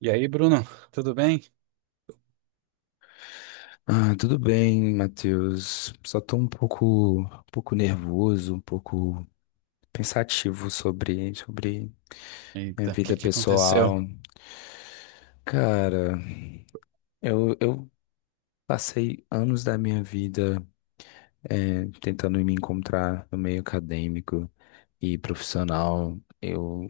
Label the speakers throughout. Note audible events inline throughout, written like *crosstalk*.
Speaker 1: E aí, Bruno, tudo bem?
Speaker 2: Ah, tudo bem, Matheus. Só tô um pouco nervoso, um pouco pensativo sobre minha
Speaker 1: Eita, o que
Speaker 2: vida
Speaker 1: que aconteceu?
Speaker 2: pessoal. Cara, eu passei anos da minha vida tentando me encontrar no meio acadêmico e profissional. Eu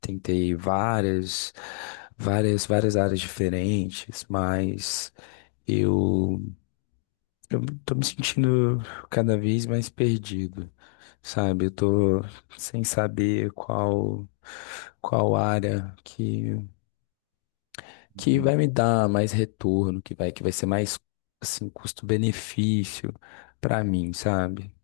Speaker 2: tentei várias áreas diferentes, mas eu, eu tô me sentindo cada vez mais perdido. Sabe? Eu tô sem saber qual área que vai me dar mais retorno, que vai ser mais assim custo-benefício pra mim, sabe?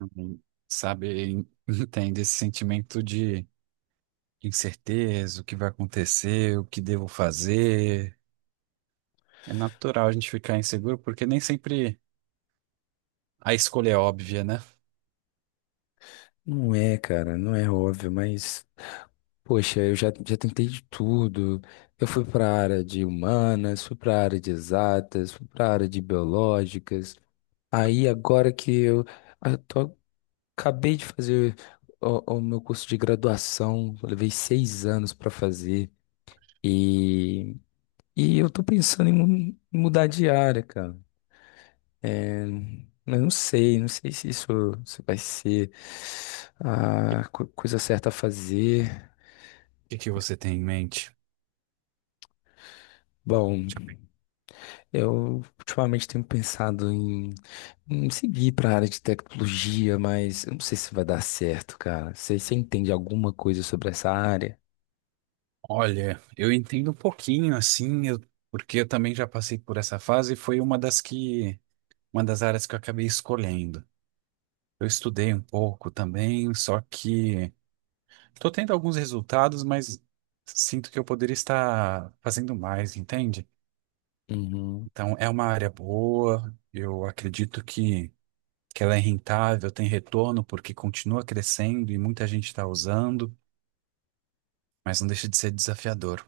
Speaker 1: Hum. Sabe, *laughs* entende esse sentimento de incerteza, o que vai acontecer, o que devo fazer. É natural a gente ficar inseguro, porque nem sempre a escolha é óbvia, né? O
Speaker 2: Não é, cara, não é óbvio, mas poxa, já tentei de tudo. Eu fui pra área de humanas, fui pra área de exatas, fui pra área de biológicas. Aí agora que eu acabei de fazer o meu curso de graduação, eu levei 6 anos para fazer e, e eu tô pensando em mudar de área, cara. É, mas não sei se vai ser a coisa certa a fazer.
Speaker 1: que que você tem em mente?
Speaker 2: Bom, eu ultimamente tenho pensado em seguir para a área de tecnologia, mas eu não sei se vai dar certo, cara. Você entende alguma coisa sobre essa área?
Speaker 1: Olha, eu entendo um pouquinho, assim, porque eu também já passei por essa fase e foi uma uma das áreas que eu acabei escolhendo. Eu estudei um pouco também, só que estou tendo alguns resultados, mas sinto que eu poderia estar fazendo mais, entende?
Speaker 2: Uhum.
Speaker 1: Então, é uma área boa, eu que ela é rentável, tem retorno, porque continua crescendo e muita gente está usando, mas não deixa de ser desafiador.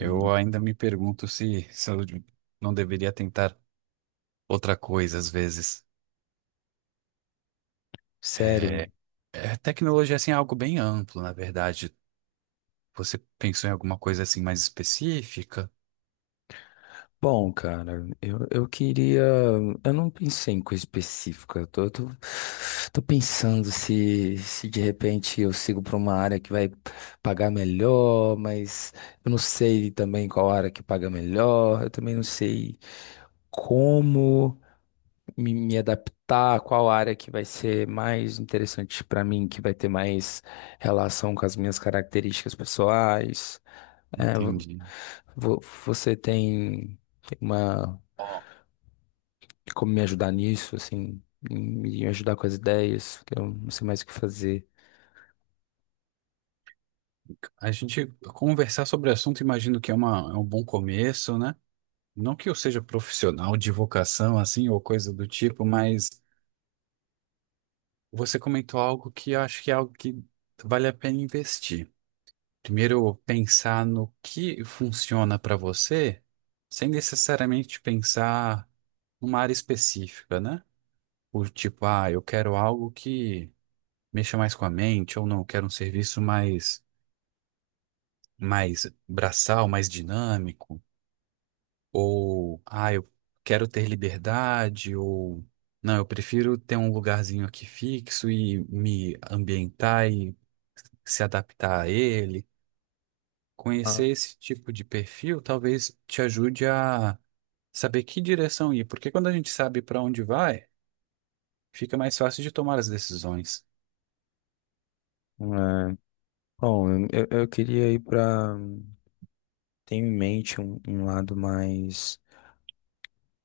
Speaker 2: Uhum.
Speaker 1: ainda me pergunto se eu não deveria tentar outra coisa às vezes.
Speaker 2: Sério?
Speaker 1: É, tecnologia assim, é algo bem amplo, na verdade. Você pensou em alguma coisa assim mais específica?
Speaker 2: Bom, cara, eu queria. Eu não pensei em coisa específica. Tô pensando se de repente eu sigo para uma área que vai pagar melhor, mas eu não sei também qual área que paga melhor. Eu também não sei como me adaptar, qual área que vai ser mais interessante para mim, que vai ter mais relação com as minhas características pessoais. É,
Speaker 1: Entendi.
Speaker 2: vo- você tem. Tem uma como me ajudar nisso, assim, em me ajudar com as ideias, que eu não sei mais o que fazer.
Speaker 1: A gente conversar sobre o assunto, imagino que é um bom começo, né? Não que eu seja profissional de vocação, assim, ou coisa do tipo, mas você comentou algo que eu acho que é algo que vale a pena investir. Primeiro, pensar no que funciona para você, sem necessariamente pensar numa área específica, né? O tipo, ah, eu quero algo que mexa mais com a mente, ou não, eu quero um serviço mais braçal, mais dinâmico. Ou, ah, eu quero ter liberdade, ou, não, eu prefiro ter um lugarzinho aqui fixo e me ambientar e se adaptar a ele.
Speaker 2: Ah.
Speaker 1: Conhecer esse tipo de perfil talvez te ajude a saber que direção ir, porque quando a gente sabe para onde vai, fica mais fácil de tomar as decisões.
Speaker 2: É, bom, eu queria ir para. Tenho em mente um lado mais,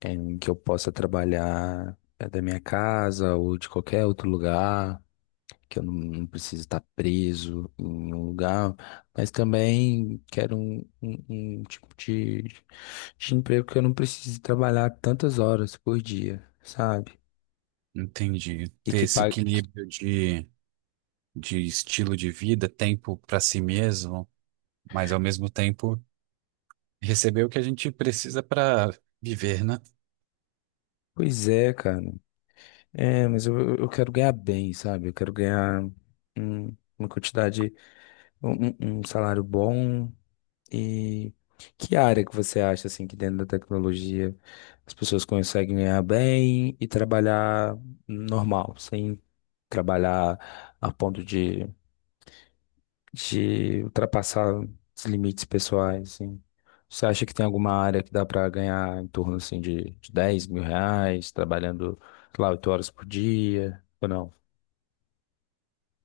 Speaker 2: em que eu possa trabalhar, da minha casa ou de qualquer outro lugar, que eu não preciso estar preso em um lugar, mas também quero um tipo de emprego que eu não precise trabalhar tantas horas por dia, sabe?
Speaker 1: Entendi.
Speaker 2: E
Speaker 1: Ter
Speaker 2: que
Speaker 1: esse
Speaker 2: pague.
Speaker 1: equilíbrio de estilo de vida, tempo para si mesmo, mas ao mesmo tempo. Receber o que a gente precisa para viver, né?
Speaker 2: Pois é, cara. É, mas eu quero ganhar bem, sabe? Eu quero ganhar uma quantidade, um salário bom. E que área que você acha, assim, que dentro da tecnologia as pessoas conseguem ganhar bem e trabalhar normal, sem trabalhar a ponto de ultrapassar os limites pessoais, assim. Você acha que tem alguma área que dá para ganhar em torno, assim, de R$ 10.000, trabalhando, sei lá, 8 horas por dia, ou não?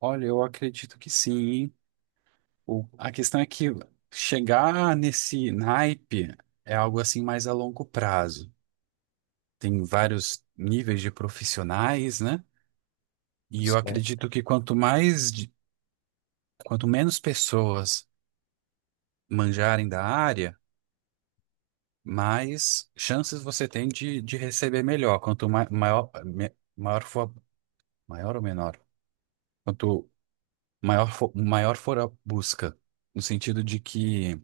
Speaker 1: Olha, eu acredito que sim, hein? A questão é que chegar nesse naipe é algo assim mais a longo prazo. Tem vários níveis de profissionais, né? E eu
Speaker 2: Certo.
Speaker 1: acredito que quanto quanto menos pessoas manjarem da área, mais chances você tem de receber melhor. Quanto maior for, maior ou menor? Quanto maior for a busca, no sentido de que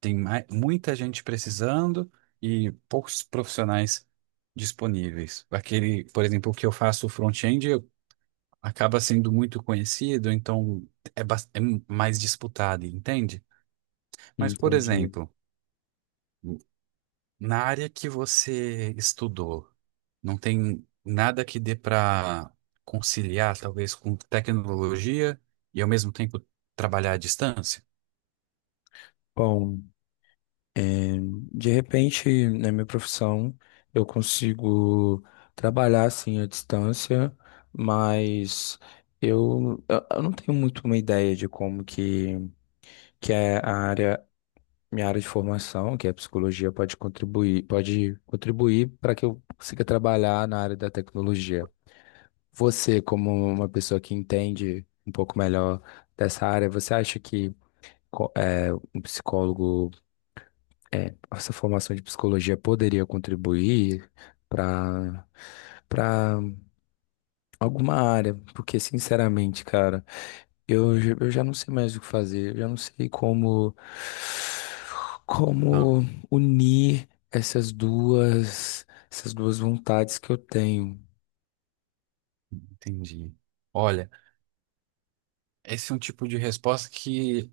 Speaker 1: tem muita gente precisando e poucos profissionais disponíveis. Aquele, por exemplo, que eu faço front-end acaba sendo muito conhecido, então é mais disputado, entende? Mas, por
Speaker 2: Entendi.
Speaker 1: exemplo, na área que você estudou, não tem nada que dê para conciliar, talvez, com tecnologia e ao mesmo tempo trabalhar à distância?
Speaker 2: Bom, de repente, na minha profissão, eu consigo trabalhar, assim, à distância, mas eu não tenho muito uma ideia de como que é a área minha área de formação, que é a psicologia, pode contribuir para que eu consiga trabalhar na área da tecnologia. Você, como uma pessoa que entende um pouco melhor dessa área, você acha que um psicólogo, essa formação de psicologia poderia contribuir para para alguma área? Porque, sinceramente, cara. Eu já não sei mais o que fazer, eu já não sei como como unir essas duas vontades que eu tenho.
Speaker 1: Entendi. Olha, esse é um tipo de resposta que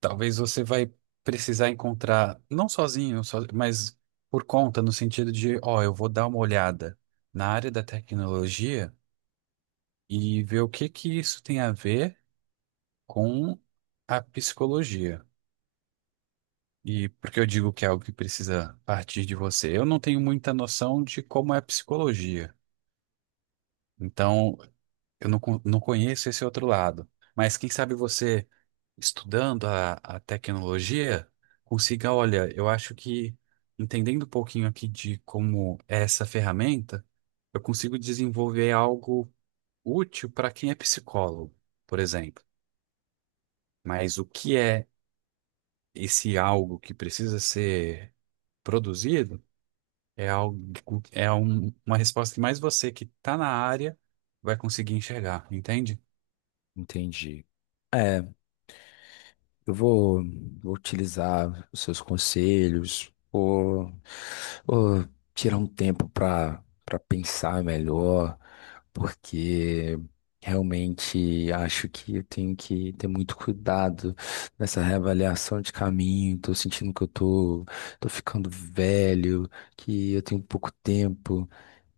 Speaker 1: talvez você vai precisar encontrar, não sozinho, mas por conta, no sentido de, ó, eu vou dar uma olhada na área da tecnologia e ver o que que isso tem a ver com a psicologia. E porque eu digo que é algo que precisa partir de você. Eu não tenho muita noção de como é a psicologia. Então, Eu não, con- não conheço esse outro lado, mas quem sabe você, estudando a tecnologia, consiga, olha, eu acho que entendendo um pouquinho aqui de como é essa ferramenta, eu consigo desenvolver algo útil para quem é psicólogo, por exemplo. Mas o que é esse algo que precisa ser produzido é algo, é uma resposta que mais você que está na área vai conseguir enxergar, entende?
Speaker 2: Entendi. Eu vou, vou utilizar os seus conselhos, vou tirar um tempo para pensar melhor, porque realmente acho que eu tenho que ter muito cuidado nessa reavaliação de caminho. Estou sentindo que tô ficando velho, que eu tenho pouco tempo,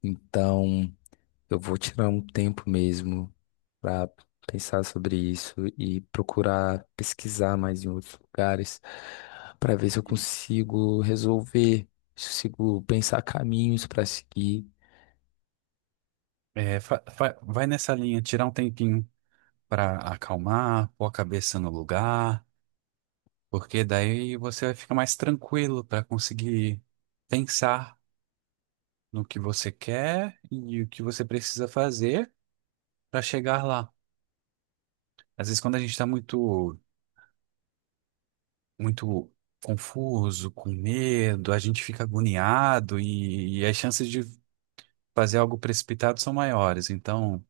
Speaker 2: então. Eu vou tirar um tempo mesmo para pensar sobre isso e procurar pesquisar mais em outros lugares para ver se eu consigo resolver, se eu consigo pensar caminhos para seguir.
Speaker 1: É, vai nessa linha, tirar um tempinho para acalmar, pôr a cabeça no lugar, porque daí você vai ficar mais tranquilo para conseguir pensar no que você quer e o que você precisa fazer para chegar lá. Às vezes, quando a gente está muito confuso, com medo, a gente fica agoniado e as chances de fazer algo precipitado são maiores. Então,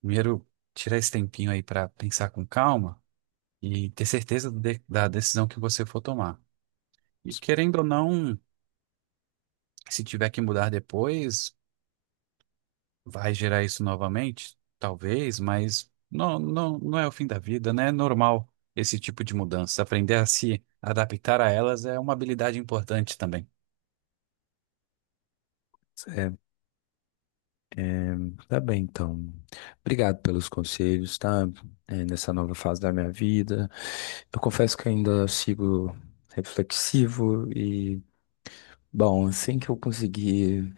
Speaker 1: primeiro, tirar esse tempinho aí para pensar com calma e ter certeza da decisão que você for tomar. E querendo ou não, se tiver que mudar depois, vai gerar isso novamente? Talvez, mas não, não, não é o fim da vida, né? É normal esse tipo de mudança. Aprender a se adaptar a elas é uma habilidade importante também.
Speaker 2: É, tá bem, então. Obrigado pelos conselhos, tá? É, nessa nova fase da minha vida. Eu confesso que ainda sigo reflexivo. E, bom, assim que eu conseguir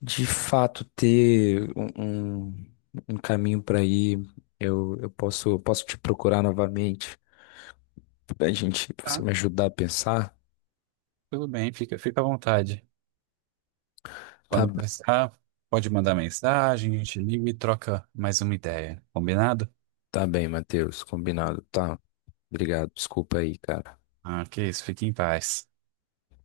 Speaker 2: de fato ter um caminho para ir, eu posso te procurar novamente pra você
Speaker 1: Tá,
Speaker 2: me ajudar a pensar.
Speaker 1: tudo bem, fica à vontade.
Speaker 2: Tá,
Speaker 1: Quando precisar, pode mandar mensagem, a gente liga e troca mais uma ideia. Combinado?
Speaker 2: tá bem, Matheus, combinado, tá? Obrigado, desculpa aí, cara.
Speaker 1: Ah, que isso, fique em paz.